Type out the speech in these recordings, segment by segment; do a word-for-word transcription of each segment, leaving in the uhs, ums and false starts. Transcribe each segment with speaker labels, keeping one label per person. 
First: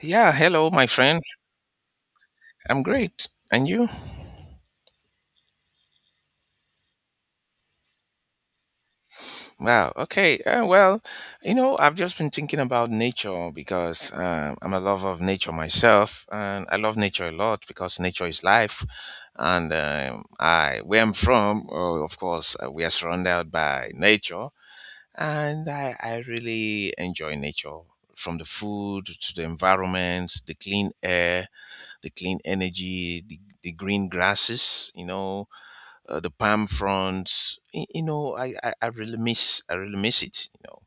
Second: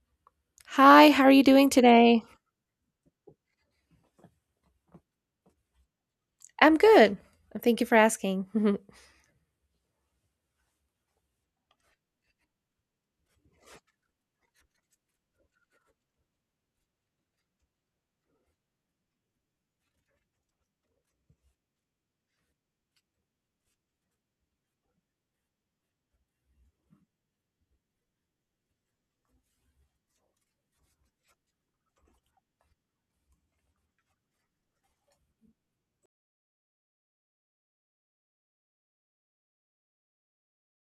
Speaker 1: Yeah, hello, my
Speaker 2: Hi,
Speaker 1: friend.
Speaker 2: how are you doing today?
Speaker 1: I'm great. And you?
Speaker 2: I'm good. Thank you for asking.
Speaker 1: Wow. Okay. Uh, well, you know, I've just been thinking about nature because uh, I'm a lover of nature myself, and I love nature a lot because nature is life. And um, I, where I'm from, uh, of course, uh, we are surrounded by nature, and I, I really enjoy nature. From the food to the environment, the clean air, the clean energy, the, the green grasses, you know, uh, the palm fronds. Y- You know, I, I I really miss I really miss it. You know,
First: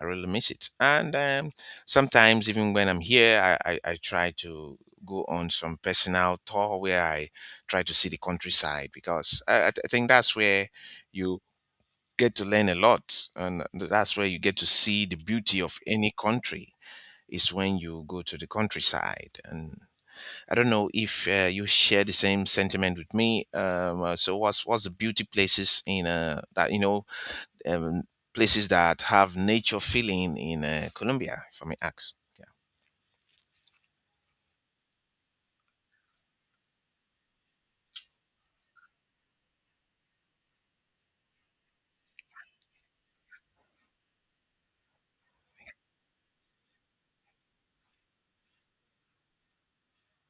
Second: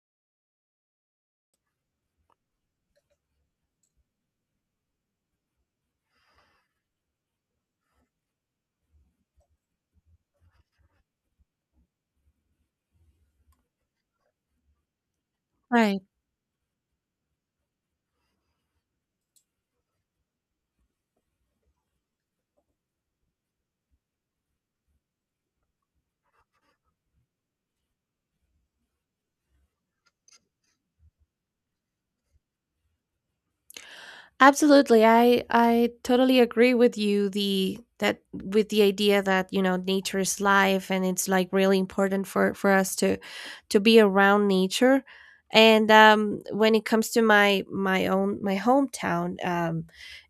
Speaker 1: I really miss it. And um, Sometimes even when I'm here, I, I I try to go on some personal tour where I try to see the countryside because I, I I think that's where you get to learn a lot, and that's where you get to see the beauty of
Speaker 2: Right.
Speaker 1: any country is when you go to the countryside. And I don't know if uh, you share the same sentiment with me. Um, uh, so, what's what's the beauty places in uh, that you know um, places that have nature feeling in uh, Colombia, if I may ask? Yeah.
Speaker 2: Absolutely. I I totally agree with you the that with the idea that, you know, nature is life, and it's like really important for for us to to be around nature. And um when it comes to my my own my hometown, um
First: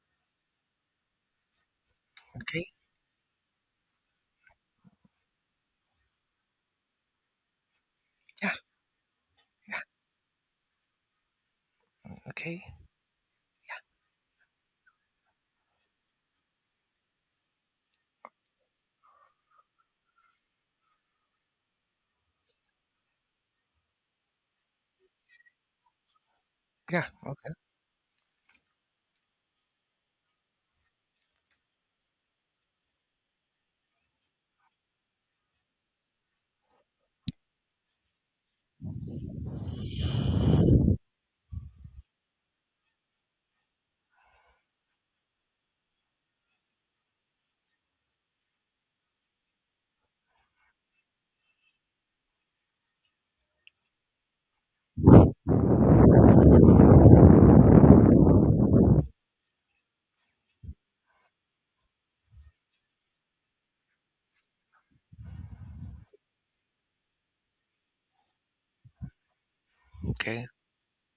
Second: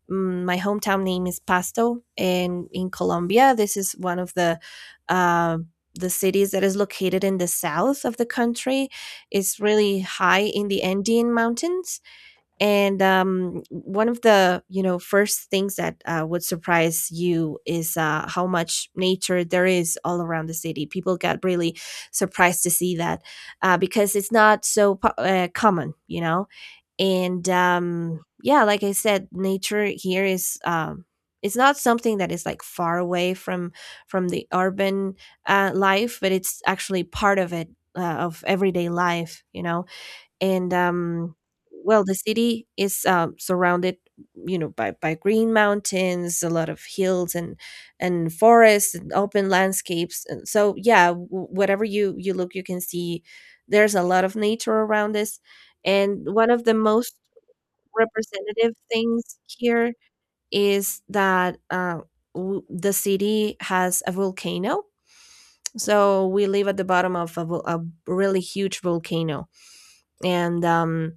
Speaker 2: mm, my hometown name is Pasto,
Speaker 1: Okay.
Speaker 2: and in Colombia. This is one of the um the cities that is located in the south of the
Speaker 1: Yeah.
Speaker 2: country. It's really high in the Andean mountains,
Speaker 1: Okay.
Speaker 2: and um, one of the, you know, first things that uh, would surprise you is uh, how much nature there is all around the city. People got really surprised to see that, uh, because it's not so po- uh, common, you know.
Speaker 1: Yeah.
Speaker 2: And
Speaker 1: Okay.
Speaker 2: um, yeah, like I said, nature here is, um, it's not something that is like far away from from the urban uh, life, but it's actually part of it, uh, of everyday life, you know. And um well, the city is um surrounded, you know, by by green mountains, a lot of hills, and and forests and open landscapes. And so yeah, w- whatever you you look you can see there's a lot of nature around us. And one of the most representative things here is that, uh, w- the city has a volcano, so we live at the bottom of a, vol- a really huge volcano.
Speaker 1: Okay.
Speaker 2: And um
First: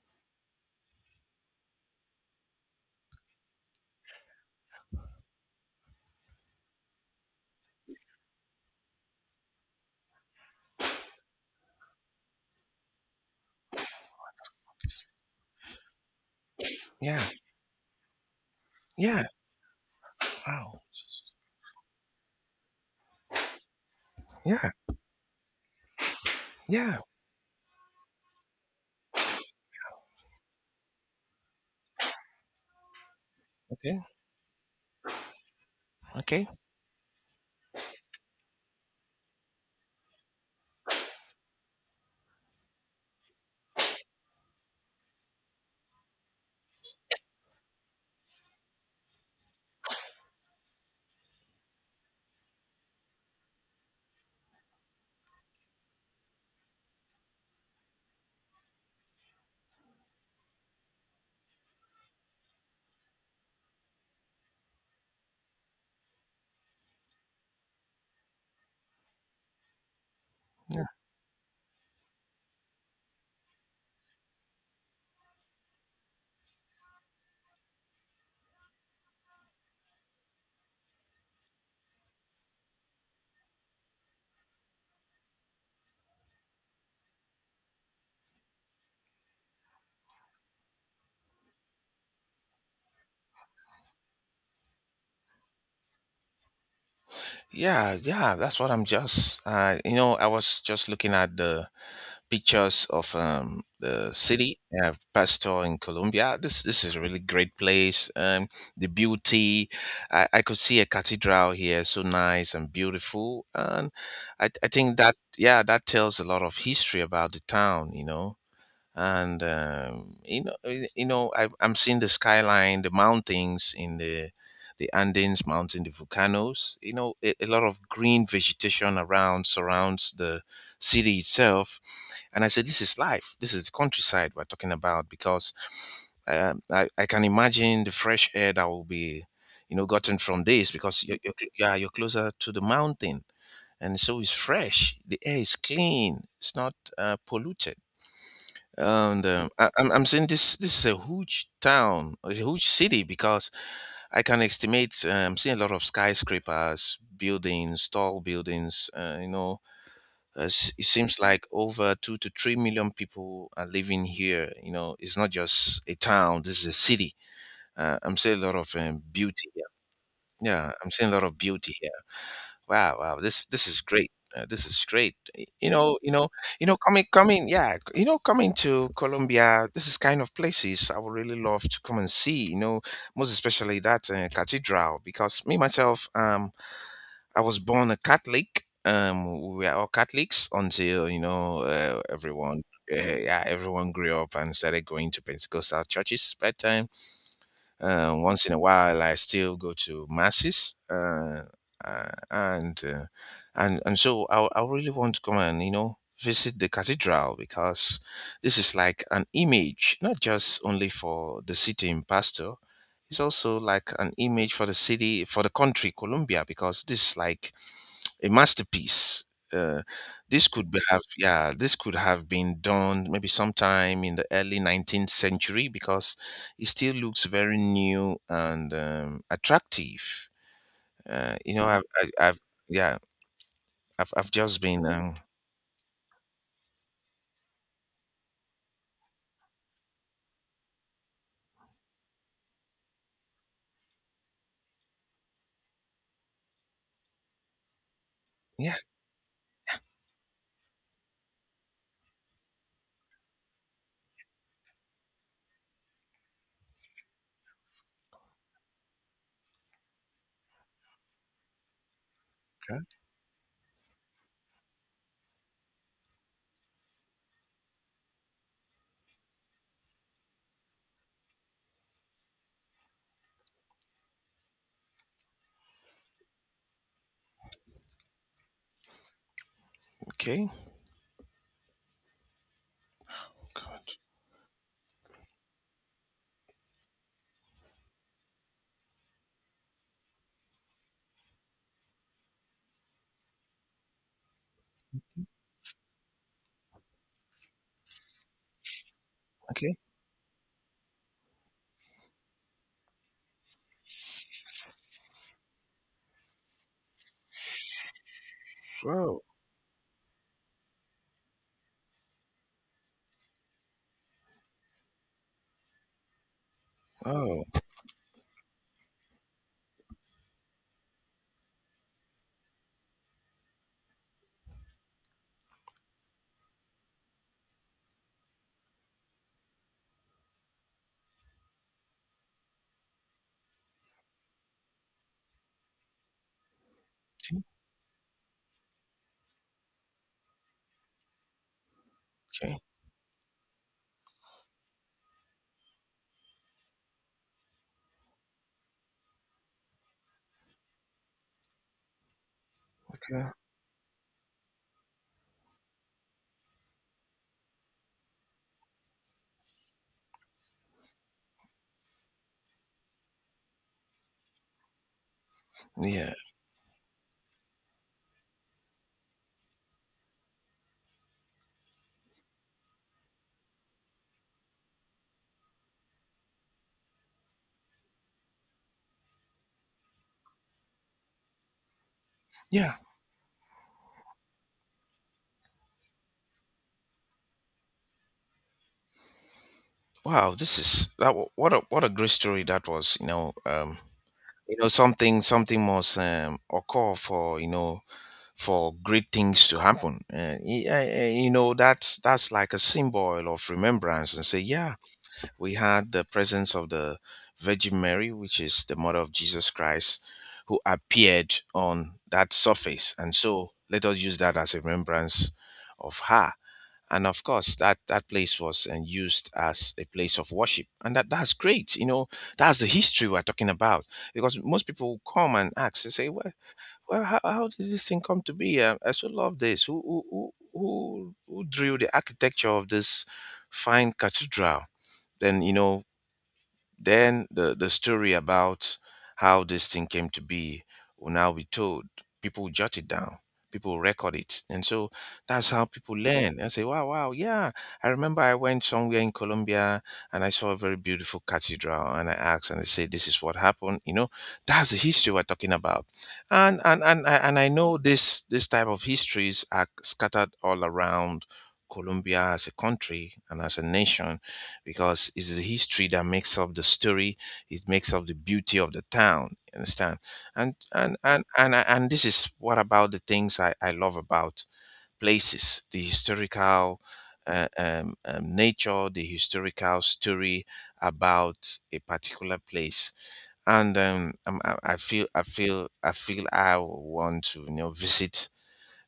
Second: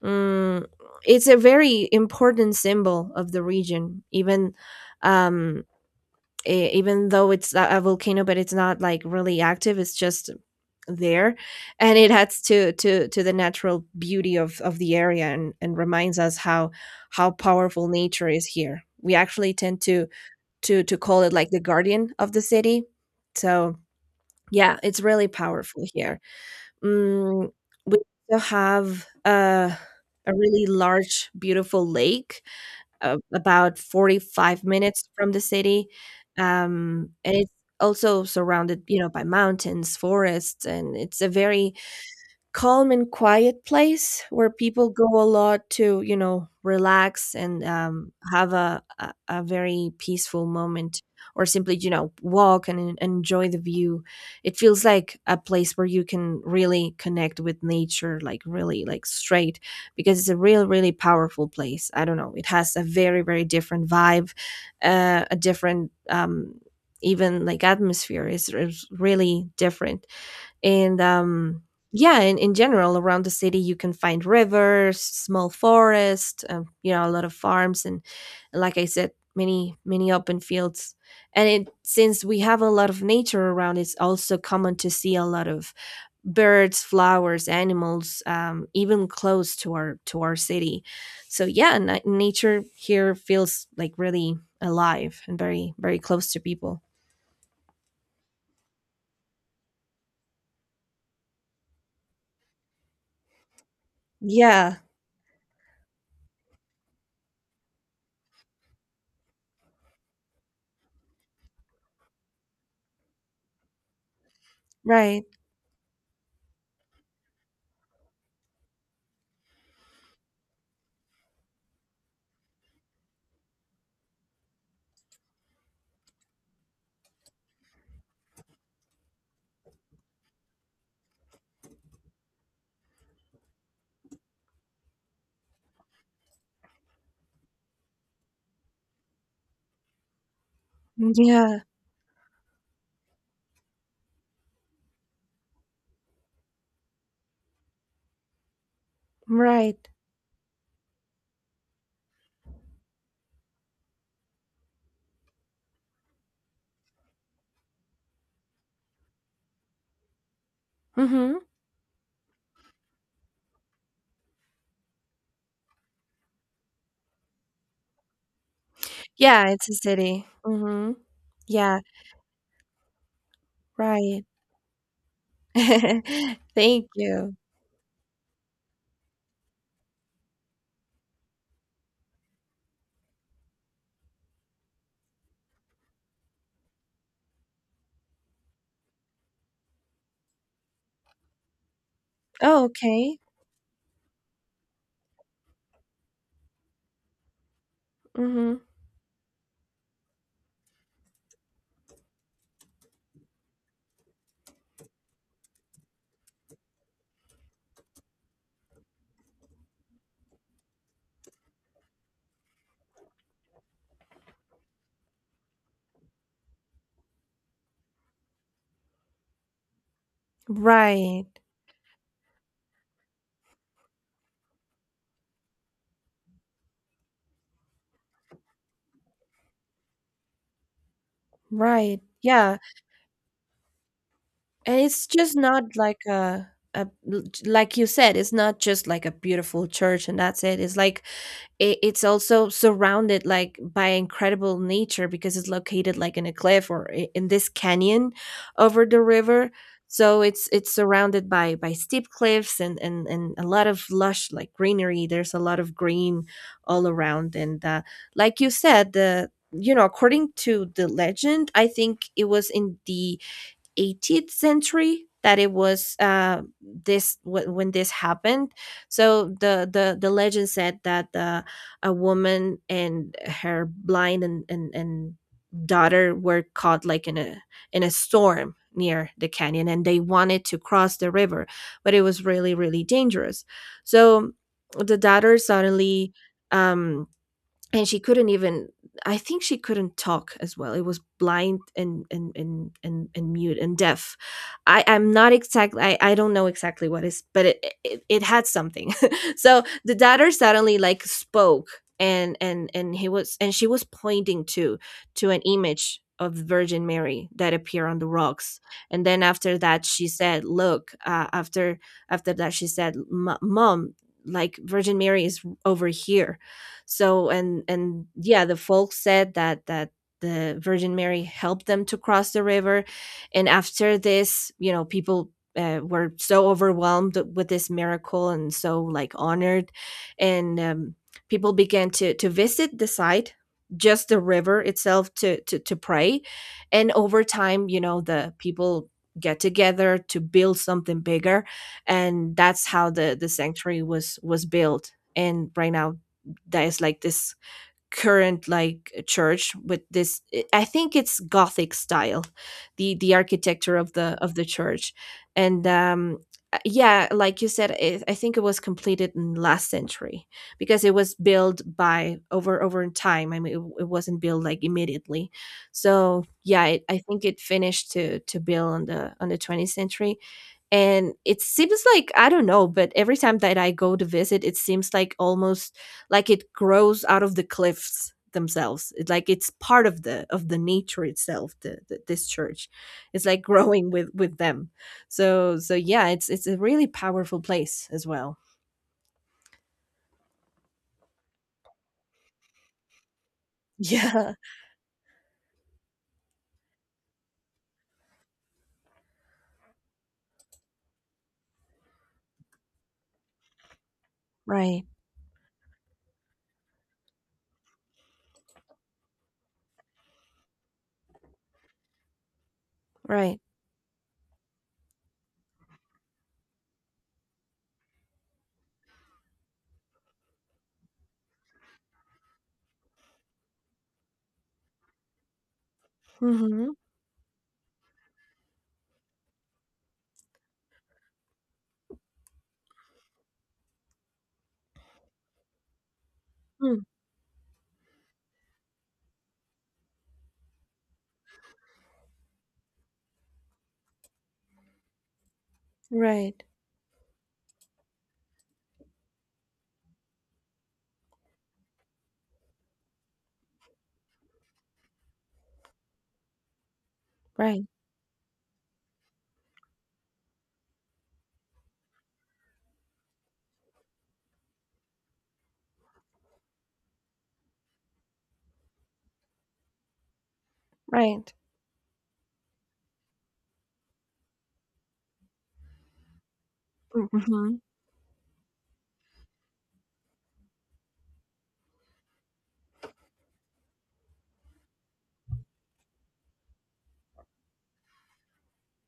Speaker 2: Mm, it's a very important symbol of the region, even, um, e- even though it's a a volcano, but it's not like really active. It's just there, and it adds to to to the natural beauty of of the area, and and reminds us how
Speaker 1: Yeah.
Speaker 2: how powerful nature is here. We
Speaker 1: Yeah.
Speaker 2: actually tend to
Speaker 1: Wow.
Speaker 2: to to call it like the guardian of the city. So
Speaker 1: Yeah.
Speaker 2: yeah, it's really powerful here.
Speaker 1: Yeah.
Speaker 2: Mm, we also have a a really large, beautiful lake, uh, about
Speaker 1: Okay.
Speaker 2: forty-five minutes from the city,
Speaker 1: Okay.
Speaker 2: um, and it's also surrounded, you know, by mountains, forests, and it's a very calm and quiet place where people go a lot to, you know, relax and, um, have a, a, a very peaceful moment, or simply, you know, walk and en- enjoy the view. It feels like a place where you can really connect with nature, like really like straight, because it's a real, really powerful place. I don't know. It has a very, very different vibe, uh, a different, um, even like atmosphere is, is really different.
Speaker 1: Yeah.
Speaker 2: And um yeah, in, in general around the city you can find rivers, small forest, um, you know, a lot of farms, and like I said, many many open fields. And it, since we have a lot of nature around, it's also common to see a lot of birds, flowers, animals, um, even close to our to our city. So yeah, na- nature here feels like really alive, and very very close to people.
Speaker 1: Yeah. Yeah. That's what I'm just. Uh, you know, I was just looking at the pictures of um, the city,
Speaker 2: Yeah,
Speaker 1: uh, Pastor in Colombia. This this is a really great place. Um, the beauty, I, I could see a cathedral here, so nice and beautiful, and I, I think that,
Speaker 2: right.
Speaker 1: yeah, that tells a lot of history about the town. You know, and um, you know y- you know I, I'm seeing the skyline, the mountains, in the the Andes mountain, the volcanoes, you know, a, a lot of green vegetation around surrounds the city itself. And I said this is life, this is the countryside we're talking about, because um, I, I can imagine the fresh air that will be, you know, gotten from this, because you're, you're, cl-
Speaker 2: Yeah,
Speaker 1: yeah, you're closer to the mountain, and so it's fresh, the air is clean, it's not uh, polluted. And um, I,
Speaker 2: right.
Speaker 1: I'm I'm saying this, this is a huge town, a huge city, because I can estimate. Uh, I'm seeing a lot of skyscrapers, buildings, tall buildings. Uh, you know, uh, s- it seems
Speaker 2: Mhm.
Speaker 1: like over two to three million people are living here. You know, it's not just a town. This is a city. Uh, I'm seeing a lot of um, beauty.
Speaker 2: Yeah, it's a city.
Speaker 1: Yeah, I'm
Speaker 2: Mhm.
Speaker 1: seeing a lot of beauty.
Speaker 2: Yeah,
Speaker 1: Wow, wow. This this is great.
Speaker 2: right.
Speaker 1: Uh, this is great. Y- You know, you know, you know,
Speaker 2: Thank
Speaker 1: coming,
Speaker 2: you.
Speaker 1: coming, yeah, c- you know, coming to Colombia. This is kind of places I would really love to come and see. You know, most especially that uh, cathedral, because me myself, um, I was born a Catholic. Um, we were all Catholics until, you know, uh, everyone,
Speaker 2: Oh,
Speaker 1: uh,
Speaker 2: okay.
Speaker 1: yeah, everyone grew up and started going to Pentecostal churches. But time. Uh, once in a
Speaker 2: Mhm.
Speaker 1: while, I still go to masses, uh, uh, and uh, and and so I, I really want to come and, you know, visit the cathedral, because this is like an image, not just only for the city in Pasto. It's also like an image for the city, for the country, Colombia, because this is like a masterpiece. Uh, this could be have
Speaker 2: Right.
Speaker 1: Yeah, this could have been done maybe sometime in the early nineteenth century, because it still looks very new and um, attractive. Uh, you know, I've,
Speaker 2: Right.
Speaker 1: I, I've
Speaker 2: Yeah,
Speaker 1: yeah, I've, I've just
Speaker 2: and
Speaker 1: been
Speaker 2: it's
Speaker 1: um,
Speaker 2: just not like a a like you said, it's not just like a beautiful church and that's it. It's like, it, it's also surrounded like by incredible nature, because it's located like in a cliff, or i- in this canyon
Speaker 1: yeah,
Speaker 2: over the river. So it's it's surrounded by by steep cliffs, and and, and a lot of lush like greenery. There's a lot of green all around. And uh, like you said, the, you know, according to the legend, I think it was in
Speaker 1: okay,
Speaker 2: the eighteenth century that it was, uh, this wh- when this happened. So the the the legend said that, uh, a woman and her blind, and, and and daughter were caught like in a in a storm near the canyon, and they wanted
Speaker 1: okay,
Speaker 2: to cross the river, but it was really really dangerous.
Speaker 1: good,
Speaker 2: So the daughter suddenly, um and she couldn't even, I think she couldn't talk as well. It was blind and and and and, and mute and deaf. I i'm not exactly I, I don't know exactly what is, but it it, it had something. So
Speaker 1: okay,
Speaker 2: the daughter suddenly like spoke, and and and he was and she was pointing to to an image of the Virgin Mary that appeared on the rocks. And
Speaker 1: wow,
Speaker 2: then after that she said, look, uh, after after that she said, "Mo- mom, like, Virgin Mary is over here." So
Speaker 1: oh,
Speaker 2: and and yeah, the folk said that that the Virgin Mary helped them to cross the river. And after this, you know, people, uh, were so overwhelmed with this miracle and so like honored. And um, people began to to visit the site, just the river itself, to to to pray. And over time, you know, the people get together to build something bigger, and
Speaker 1: okay,
Speaker 2: that's how the the sanctuary was was built. And right now that is like this current like church with this, I think it's Gothic style, the the
Speaker 1: okay,
Speaker 2: architecture of the of the church. And um uh, yeah, like you said it, I think it was completed in last century, because it was built by over over in time, I mean it, it wasn't built like immediately.
Speaker 1: yeah,
Speaker 2: So yeah it, I think it finished to to build on the on the twentieth century. And it seems like, I don't know, but every time that I go to visit, it seems like almost like it grows out of the cliffs themselves. It's like it's part of the of the nature itself, the, the, this church.
Speaker 1: yeah.
Speaker 2: It's like growing with with them. So so yeah, it's it's a really powerful place as well.
Speaker 1: Wow, this is that. Wa- What a what a great story that was. You know, um,
Speaker 2: Yeah.
Speaker 1: you know something something must um, occur, for you know, for great things to happen. Uh, y- uh, uh, you know, that's that's like a symbol of remembrance, and say, yeah,
Speaker 2: Right,
Speaker 1: we had the presence of the Virgin Mary, which is the mother of Jesus Christ, who appeared on that surface. And
Speaker 2: right.
Speaker 1: so let us use that as a remembrance of her. And of course, that, that place was uh, used as a place of worship. And that, that's great. You know, that's the history we're talking about. Because most people come and ask, they say, well,
Speaker 2: Hmm.
Speaker 1: well, how, how did this thing come to be? Um, I so love this. Who who who who who drew the architecture of this fine cathedral? Then you know, then the, the story about how this thing came to be will now be told. People jot it down, people record it. And so that's how people learn,
Speaker 2: Right.
Speaker 1: and say, wow, wow, yeah. I remember I went somewhere in Colombia and I saw a very beautiful cathedral, and I asked, and they said, this is what happened. You know, that's the history we're talking about. And, and, and, I- and I
Speaker 2: Right.
Speaker 1: know this, this type of histories are scattered all around Colombia as a country and as a nation, because it's the history that makes up the story. It makes up the beauty of the town. You understand? And and and
Speaker 2: Right.
Speaker 1: and and this is what about the things I, I love about places: the historical uh,
Speaker 2: Hmm.
Speaker 1: um, um, nature, the historical story about a particular place. And um, um, I, I feel I feel I feel I want to, you know, visit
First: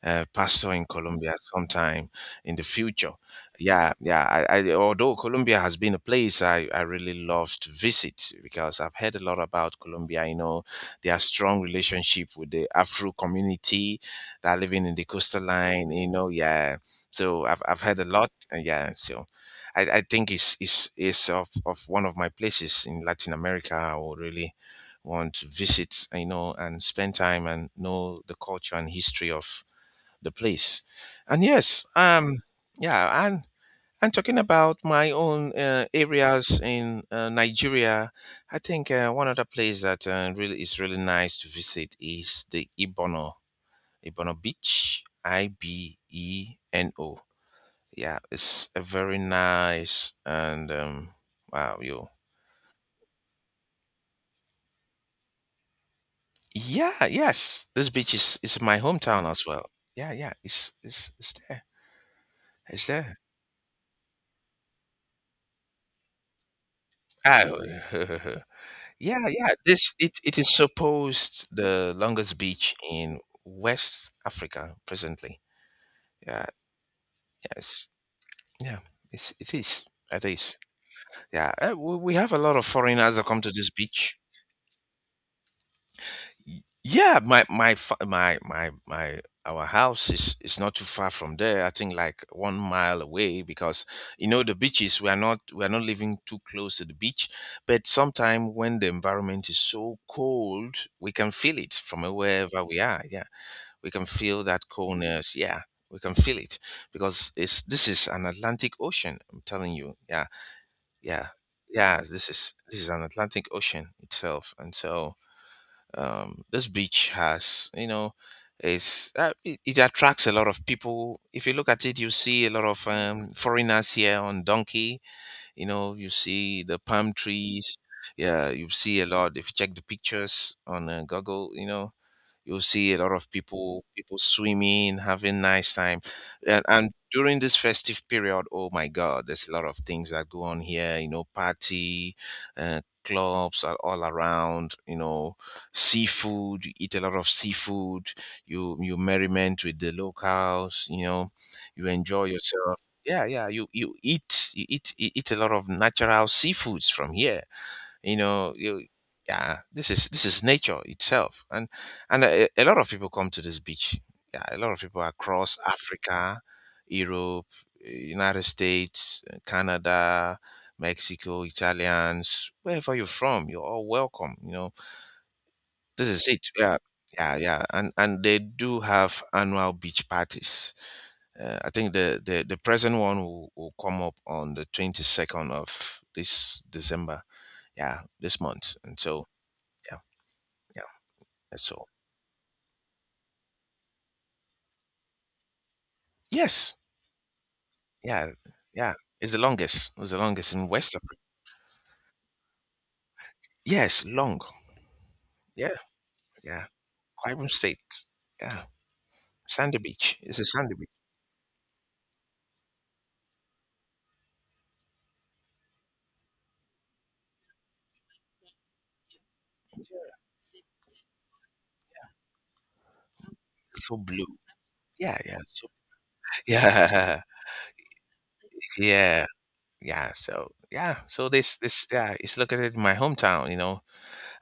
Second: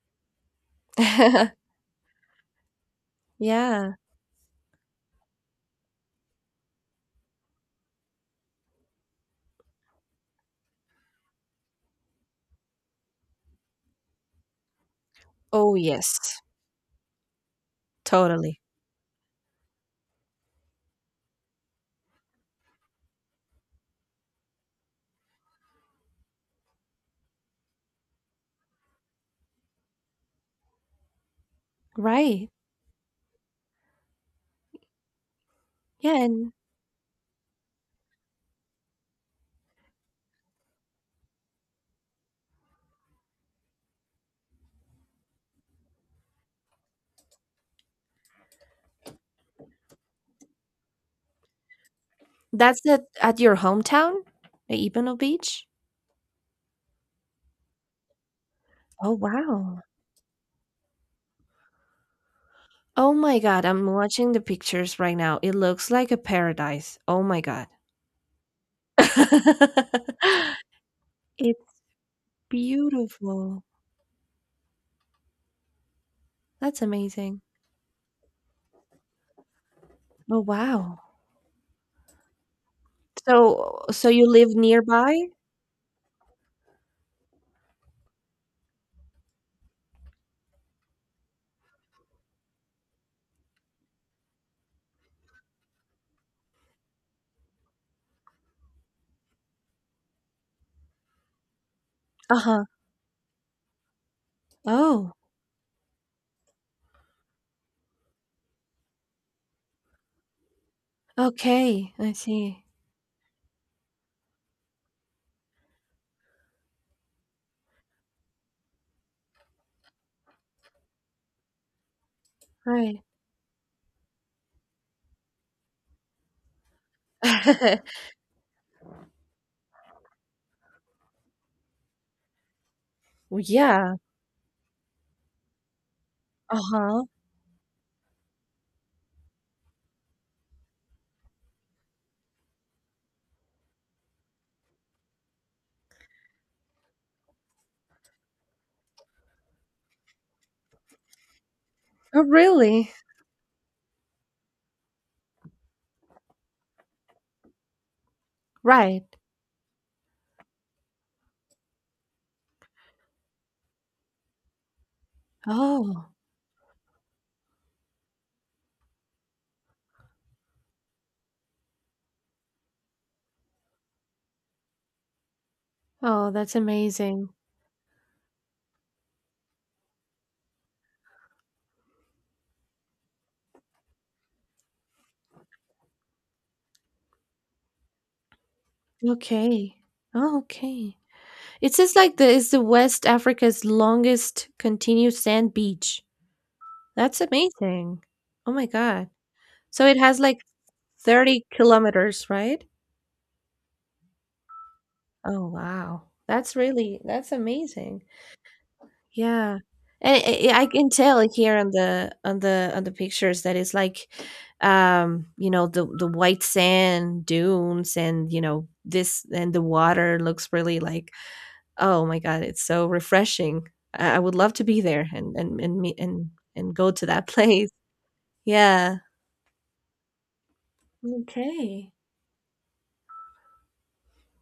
Speaker 1: uh, Pastor in Colombia sometime in the future. Yeah,
Speaker 2: Yeah.
Speaker 1: yeah. I, I, although Colombia has been a place I, I really love to visit, because I've heard a lot about Colombia. You know, their strong relationship with the Afro community that are living in the coastal
Speaker 2: Oh,
Speaker 1: line. You know,
Speaker 2: yes.
Speaker 1: yeah. So I've, I've heard a lot.
Speaker 2: Totally.
Speaker 1: And yeah. So I, I think it's, it's, it's of, of one of my places in Latin America I would really want to visit, you know, and spend time and know the culture and history of the place. And yes, um,
Speaker 2: Right.
Speaker 1: yeah, and and talking about my own uh,
Speaker 2: Yeah, and
Speaker 1: areas in uh, Nigeria, I think uh, one other place that uh, really is really nice to visit is the Ibono Ibono Beach, I B E N O. Yeah, it's a very nice and um, wow, you.
Speaker 2: that's at at your hometown? The Ipanema Beach?
Speaker 1: Yeah, yes, this beach is is my
Speaker 2: Oh,
Speaker 1: hometown as well.
Speaker 2: wow.
Speaker 1: Yeah, yeah, it's it's it's there, it's
Speaker 2: Oh
Speaker 1: there.
Speaker 2: my god, I'm watching the pictures right now. It looks like a paradise. Oh my
Speaker 1: Ah,
Speaker 2: god.
Speaker 1: Yeah, yeah. This it, it is supposed
Speaker 2: It's
Speaker 1: the longest beach in
Speaker 2: beautiful.
Speaker 1: West Africa presently. Yeah,
Speaker 2: That's amazing.
Speaker 1: yes, yeah. It's, it is. It
Speaker 2: Oh,
Speaker 1: is.
Speaker 2: wow.
Speaker 1: Yeah, uh, we, we have a lot of foreigners that come to this
Speaker 2: So so
Speaker 1: beach.
Speaker 2: you live nearby?
Speaker 1: Yeah, my my fa- my my my our house is is not too far from there. I think like one mile away, because you know the beaches. We are not we are not living too close to the beach, but sometimes when the environment is so cold, we can feel it from wherever
Speaker 2: Uh-huh.
Speaker 1: we are. Yeah, we can feel that
Speaker 2: Oh,
Speaker 1: coldness. Yeah, we can feel it, because it's this is an Atlantic Ocean. I'm telling you. Yeah, yeah,
Speaker 2: okay.
Speaker 1: yeah.
Speaker 2: I
Speaker 1: This is
Speaker 2: see.
Speaker 1: this is an Atlantic Ocean itself, and so um, this beach has, you know, is uh, it, it attracts a lot of people. If you look at it, you see a lot of
Speaker 2: Right.
Speaker 1: um, foreigners here on donkey, you know, you see the palm trees, yeah, you see a lot. If you check the pictures on uh, Google, you know, you'll see a lot of
Speaker 2: Well,
Speaker 1: people
Speaker 2: yeah.
Speaker 1: people swimming, having nice time, and, and
Speaker 2: Uh-huh.
Speaker 1: during this festive period, oh my God, there's a lot of things that go on here. You know, party, uh, clubs are all around. You know, seafood. You eat a lot of seafood. You you merriment with the locals. You know, you
Speaker 2: Oh,
Speaker 1: enjoy yourself,
Speaker 2: really?
Speaker 1: yeah, yeah, you you eat you eat you eat a lot of natural seafoods from here, you know, you,
Speaker 2: Right.
Speaker 1: yeah, this is this is nature itself, and and a, a lot of people come to this beach, yeah, a lot of people across
Speaker 2: Oh.
Speaker 1: Africa, Europe, eh, United States, eh, Canada, Mexico, Italians, wherever you're from, you're all welcome, you know, this is
Speaker 2: Oh,
Speaker 1: it,
Speaker 2: that's
Speaker 1: yeah,
Speaker 2: amazing.
Speaker 1: yeah, yeah, and and they do have annual beach parties. Uh, i think the, the the present one will, will come up on the twenty-second of this December, yeah, this month, and so
Speaker 2: Okay.
Speaker 1: yeah,
Speaker 2: Oh,
Speaker 1: yeah,
Speaker 2: okay.
Speaker 1: that's
Speaker 2: It
Speaker 1: all.
Speaker 2: says like the is the West Africa's longest continuous sand beach.
Speaker 1: Yes,
Speaker 2: That's amazing.
Speaker 1: yeah,
Speaker 2: Oh my
Speaker 1: yeah.
Speaker 2: God.
Speaker 1: It's the
Speaker 2: So
Speaker 1: longest.
Speaker 2: it
Speaker 1: It was the
Speaker 2: has like
Speaker 1: longest in West Africa.
Speaker 2: thirty kilometers, right?
Speaker 1: Yes, long.
Speaker 2: Oh
Speaker 1: Yeah,
Speaker 2: wow. That's
Speaker 1: yeah.
Speaker 2: really, that's
Speaker 1: Kwazulu
Speaker 2: amazing.
Speaker 1: State. Yeah,
Speaker 2: Yeah.
Speaker 1: sandy
Speaker 2: And
Speaker 1: beach. It's a
Speaker 2: I, I I
Speaker 1: sandy beach.
Speaker 2: can tell here on the on the on the pictures that it's like, um you know, the the white sand dunes and you know this, and the water looks really like, oh my god, it's so refreshing.
Speaker 1: So
Speaker 2: I I would
Speaker 1: blue.
Speaker 2: love to be there,
Speaker 1: Yeah,
Speaker 2: and
Speaker 1: yeah.
Speaker 2: and
Speaker 1: So,
Speaker 2: and meet and and go to
Speaker 1: yeah,
Speaker 2: that place. Yeah.
Speaker 1: yeah, yeah. So yeah, so this this
Speaker 2: Okay.
Speaker 1: yeah, it's located in my hometown, you know,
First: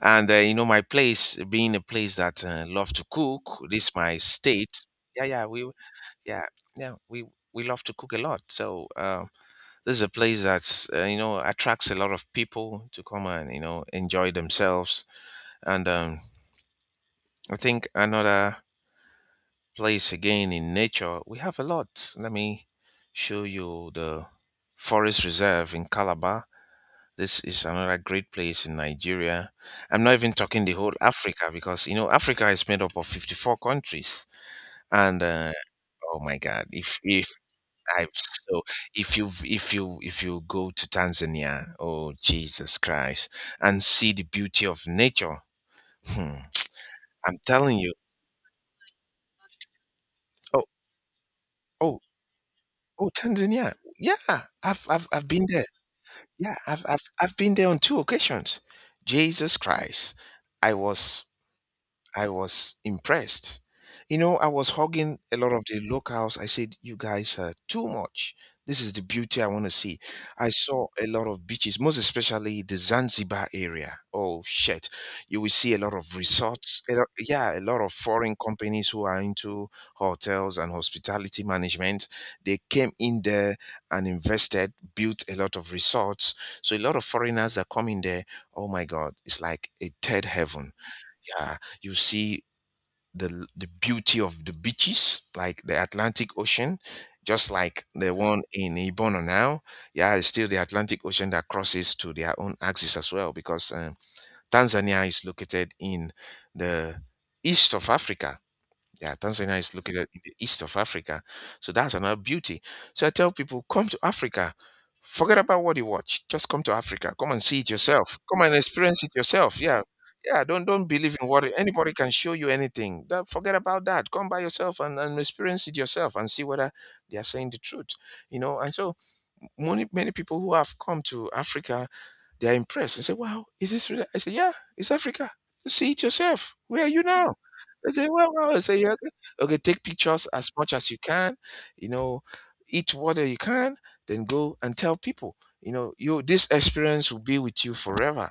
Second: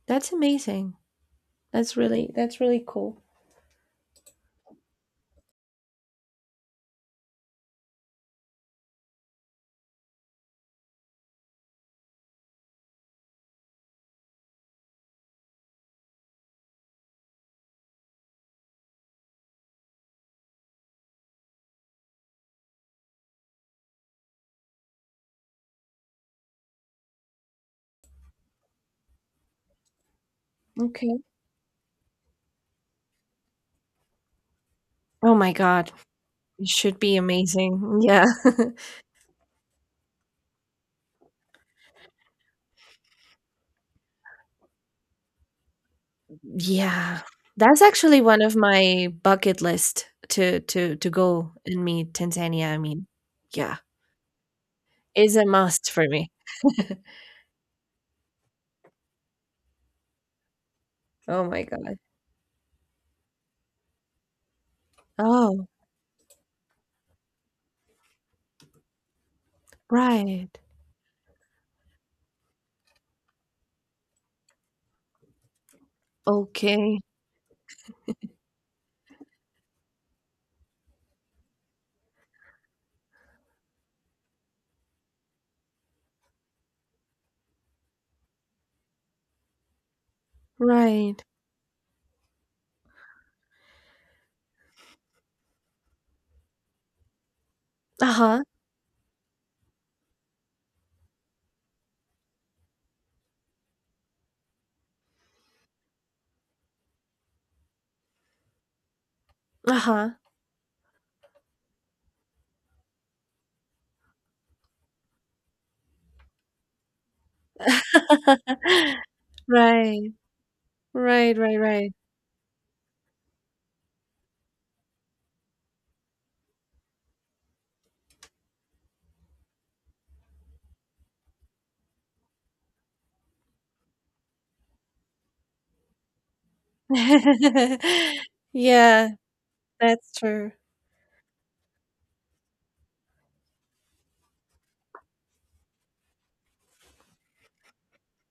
Speaker 1: and
Speaker 2: That's
Speaker 1: uh, you know, my
Speaker 2: amazing.
Speaker 1: place being a
Speaker 2: That's
Speaker 1: place
Speaker 2: really,
Speaker 1: that
Speaker 2: that's
Speaker 1: uh,
Speaker 2: really
Speaker 1: love to
Speaker 2: cool.
Speaker 1: cook. This my state. Yeah, yeah. We yeah yeah we we love to cook a lot. So. Um, this is a place that's uh, you know attracts a lot of people to come and you know enjoy themselves and um i think another place again in nature we have a lot. Let me show you the forest reserve in Calabar. This is another great place in Nigeria. I'm not even talking the whole
Speaker 2: Okay.
Speaker 1: Africa because you know Africa is made up of fifty-four countries and
Speaker 2: Oh my
Speaker 1: uh,
Speaker 2: god,
Speaker 1: oh my god.
Speaker 2: it should
Speaker 1: If
Speaker 2: be
Speaker 1: if
Speaker 2: amazing. Yeah.
Speaker 1: types. So if you if you if you go to Tanzania, oh Jesus Christ, and see the beauty of nature, hmm,
Speaker 2: Yeah.
Speaker 1: I'm telling
Speaker 2: That's
Speaker 1: you.
Speaker 2: actually one of my bucket list, to
Speaker 1: Oh
Speaker 2: to to go and
Speaker 1: oh
Speaker 2: meet Tanzania. I mean,
Speaker 1: oh Tanzania,
Speaker 2: yeah,
Speaker 1: yeah, I've I've I've
Speaker 2: is
Speaker 1: been
Speaker 2: a
Speaker 1: there.
Speaker 2: must for me.
Speaker 1: Yeah, I've I've I've been there on two occasions. Jesus Christ, I was
Speaker 2: Oh my god.
Speaker 1: I was impressed. You know, I was hugging a lot of
Speaker 2: Oh,
Speaker 1: the locals. I said, "You guys are too much. This is the beauty I want to see." I
Speaker 2: right.
Speaker 1: saw a lot of beaches, most especially the Zanzibar area. Oh shit, you will see a lot of resorts. A
Speaker 2: Okay.
Speaker 1: lot- yeah, a lot of foreign companies who are into hotels and hospitality management. They came in there and invested, built a lot of resorts. So a lot of foreigners are coming there. Oh my God, it's like a third heaven.
Speaker 2: Right.
Speaker 1: Yeah, you see the the beauty of the beaches, like the Atlantic Ocean, just like the one
Speaker 2: Uh-huh.
Speaker 1: in Ibono now. Yeah, it's still the Atlantic Ocean that crosses to their own axis as well, because um, Tanzania is located in the east of Africa. Yeah, Tanzania is located
Speaker 2: Uh-huh.
Speaker 1: in the east of Africa. So that's another beauty. So I tell people, come to Africa. Forget about what you watch. Just come to Africa. Come and see it yourself. Come and experience it yourself. Yeah.
Speaker 2: Right.
Speaker 1: Yeah. Don't don't believe in
Speaker 2: Right,
Speaker 1: what
Speaker 2: right, right.
Speaker 1: anybody can show you anything. That, forget about that. Come by yourself and, and experience it yourself and see whether they are saying the truth. You know, and so many many people who have come to Africa, they're impressed and say, wow, is this really? I say, yeah, it's Africa. You see it yourself. Where are you now? I say, wow, wow. I say, yeah, okay.
Speaker 2: Yeah,
Speaker 1: Okay, take
Speaker 2: that's
Speaker 1: pictures as
Speaker 2: true.
Speaker 1: much as you can, you know, eat whatever you can, then go and tell people. You know, you this experience will be with you forever.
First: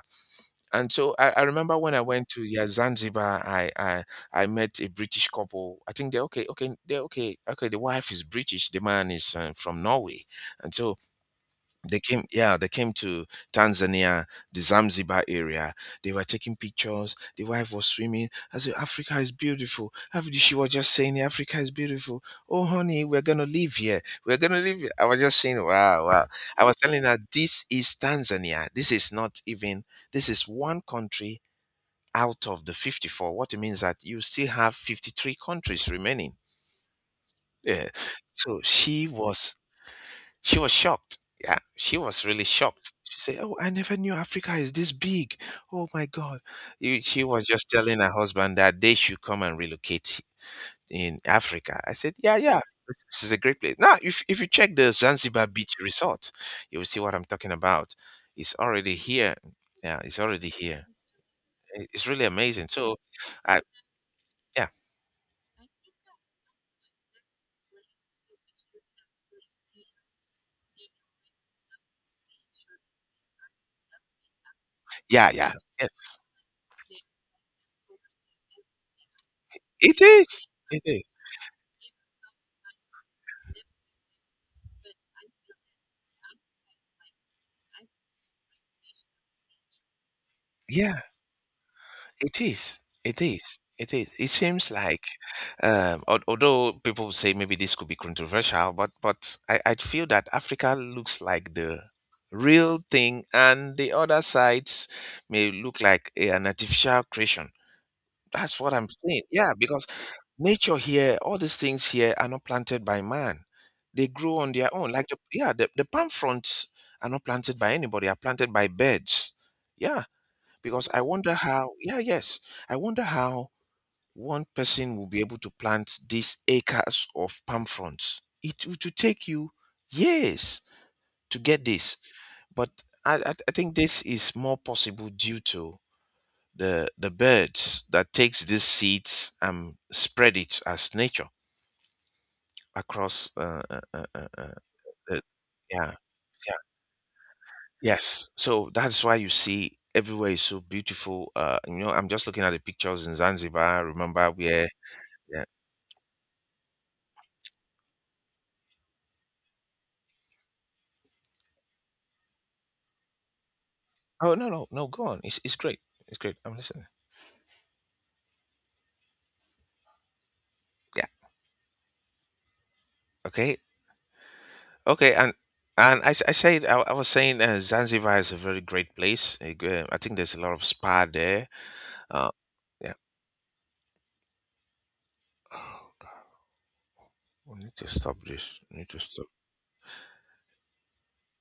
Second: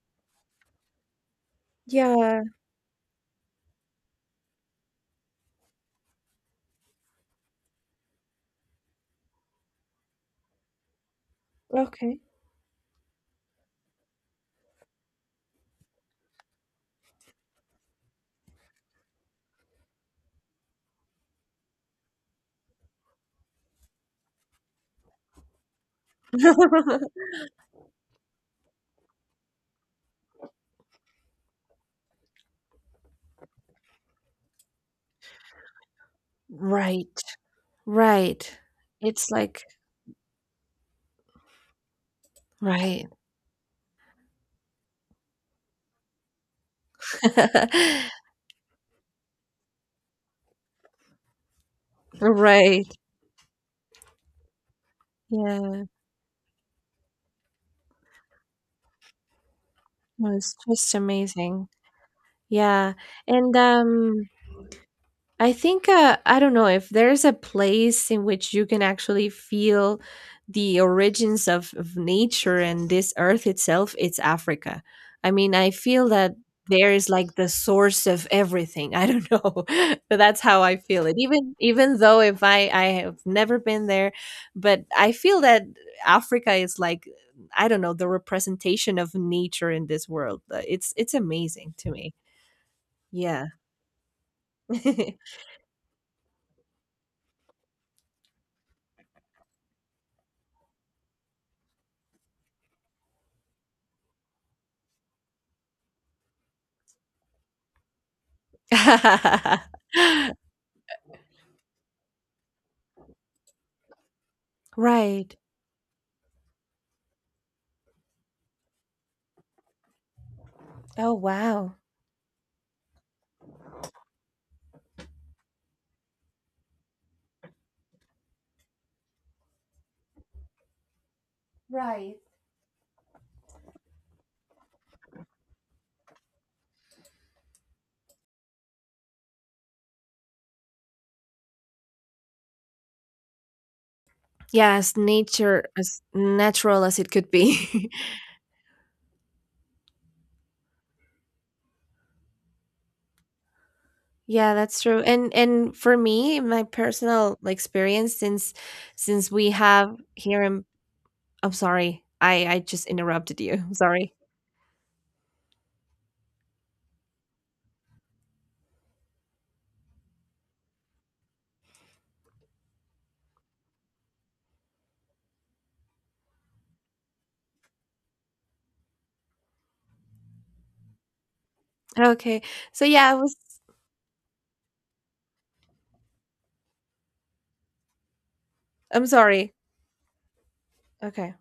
Speaker 1: And so I, I remember when I went to
Speaker 2: Yeah,
Speaker 1: yeah, Zanzibar, I, I I met a British couple. I think they're okay, okay, they're okay, okay. The wife is British, the man is uh, from Norway, and so they
Speaker 2: okay.
Speaker 1: came, yeah, they came to Tanzania, the Zanzibar area. They were taking pictures. The wife was swimming. I said, Africa is beautiful. After she was just saying, Africa is beautiful. Oh, honey, we're going to live here. We're going to live here. I was just saying, wow, wow. I was telling her, this is Tanzania. This is not even, This is one country out of the fifty-four. What it means that you still have fifty-three countries remaining.
Speaker 2: Right,
Speaker 1: Yeah.
Speaker 2: right.
Speaker 1: So she
Speaker 2: It's
Speaker 1: was
Speaker 2: like
Speaker 1: she was shocked. Yeah, she was really shocked.
Speaker 2: right.
Speaker 1: She said, "Oh, I never knew Africa is this big. Oh my God!" You- She was just telling her husband that they should come and relocate in Africa. I said, "Yeah, yeah,
Speaker 2: Right,
Speaker 1: this this is a great place." Now, if if you check the Zanzibar Beach
Speaker 2: yeah.
Speaker 1: Resort, you will see what I'm talking about. It's already here. Yeah, it's
Speaker 2: Well,
Speaker 1: already
Speaker 2: it's
Speaker 1: here.
Speaker 2: just amazing.
Speaker 1: I- It's really amazing.
Speaker 2: Yeah,
Speaker 1: So,
Speaker 2: and,
Speaker 1: I
Speaker 2: um
Speaker 1: yeah,
Speaker 2: I think, uh, I don't know if there's a place in which you can actually feel the origins of, of nature and this earth itself, it's Africa.
Speaker 1: yeah,
Speaker 2: I
Speaker 1: yeah.
Speaker 2: mean, I feel
Speaker 1: Yes,
Speaker 2: that there is like the source of everything. I don't know,
Speaker 1: it
Speaker 2: but that's
Speaker 1: is.
Speaker 2: how I
Speaker 1: It is.
Speaker 2: feel it. Even even though if I I have never been there, but I feel that Africa is like, I don't know, the representation of nature in this world. Uh, It's
Speaker 1: Yeah.
Speaker 2: it's amazing to me.
Speaker 1: It is. It
Speaker 2: Yeah.
Speaker 1: is. It is. It seems like, um, al- although people would say maybe this could be controversial, but but I, I feel that Africa looks like the real thing, and the other sides may look like a- an artificial creation. That's what I'm saying. Yeah, because nature here, all these things here are not planted by man. They grow on their own. Like the,
Speaker 2: Right.
Speaker 1: yeah, the, the palm fronds are not planted by anybody. Are planted by birds. Yeah, because I
Speaker 2: Oh,
Speaker 1: wonder how,
Speaker 2: wow.
Speaker 1: yeah, yes, I wonder how one person will be able to plant these acres of palm fronds. It would take you years to get this,
Speaker 2: Right.
Speaker 1: but I, I I think this is more possible due to the the birds that takes these seeds and spread it as nature across uh, uh, uh, uh, uh,
Speaker 2: Yeah, as
Speaker 1: the,
Speaker 2: nature
Speaker 1: yeah
Speaker 2: as natural as it could be.
Speaker 1: Yes, so that's why you see everywhere is so beautiful. Uh, you know, I'm just looking at the pictures in Zanzibar. Remember
Speaker 2: Yeah,
Speaker 1: where?
Speaker 2: that's true. And
Speaker 1: Yeah.
Speaker 2: and for me, my personal experience since since we have here in, I'm sorry. I I just interrupted you. Sorry.
Speaker 1: Oh no, no, no. Go on. It's it's great. It's great. I'm listening. Yeah. Okay. Okay. And and I, s- I said I, I was saying uh, Zanzibar is a very great place. A gre- I think there's a lot of spa there. Uh,
Speaker 2: Okay. So
Speaker 1: yeah.
Speaker 2: yeah, I was,
Speaker 1: We need to stop this. We need to
Speaker 2: I'm
Speaker 1: stop.
Speaker 2: sorry. Okay.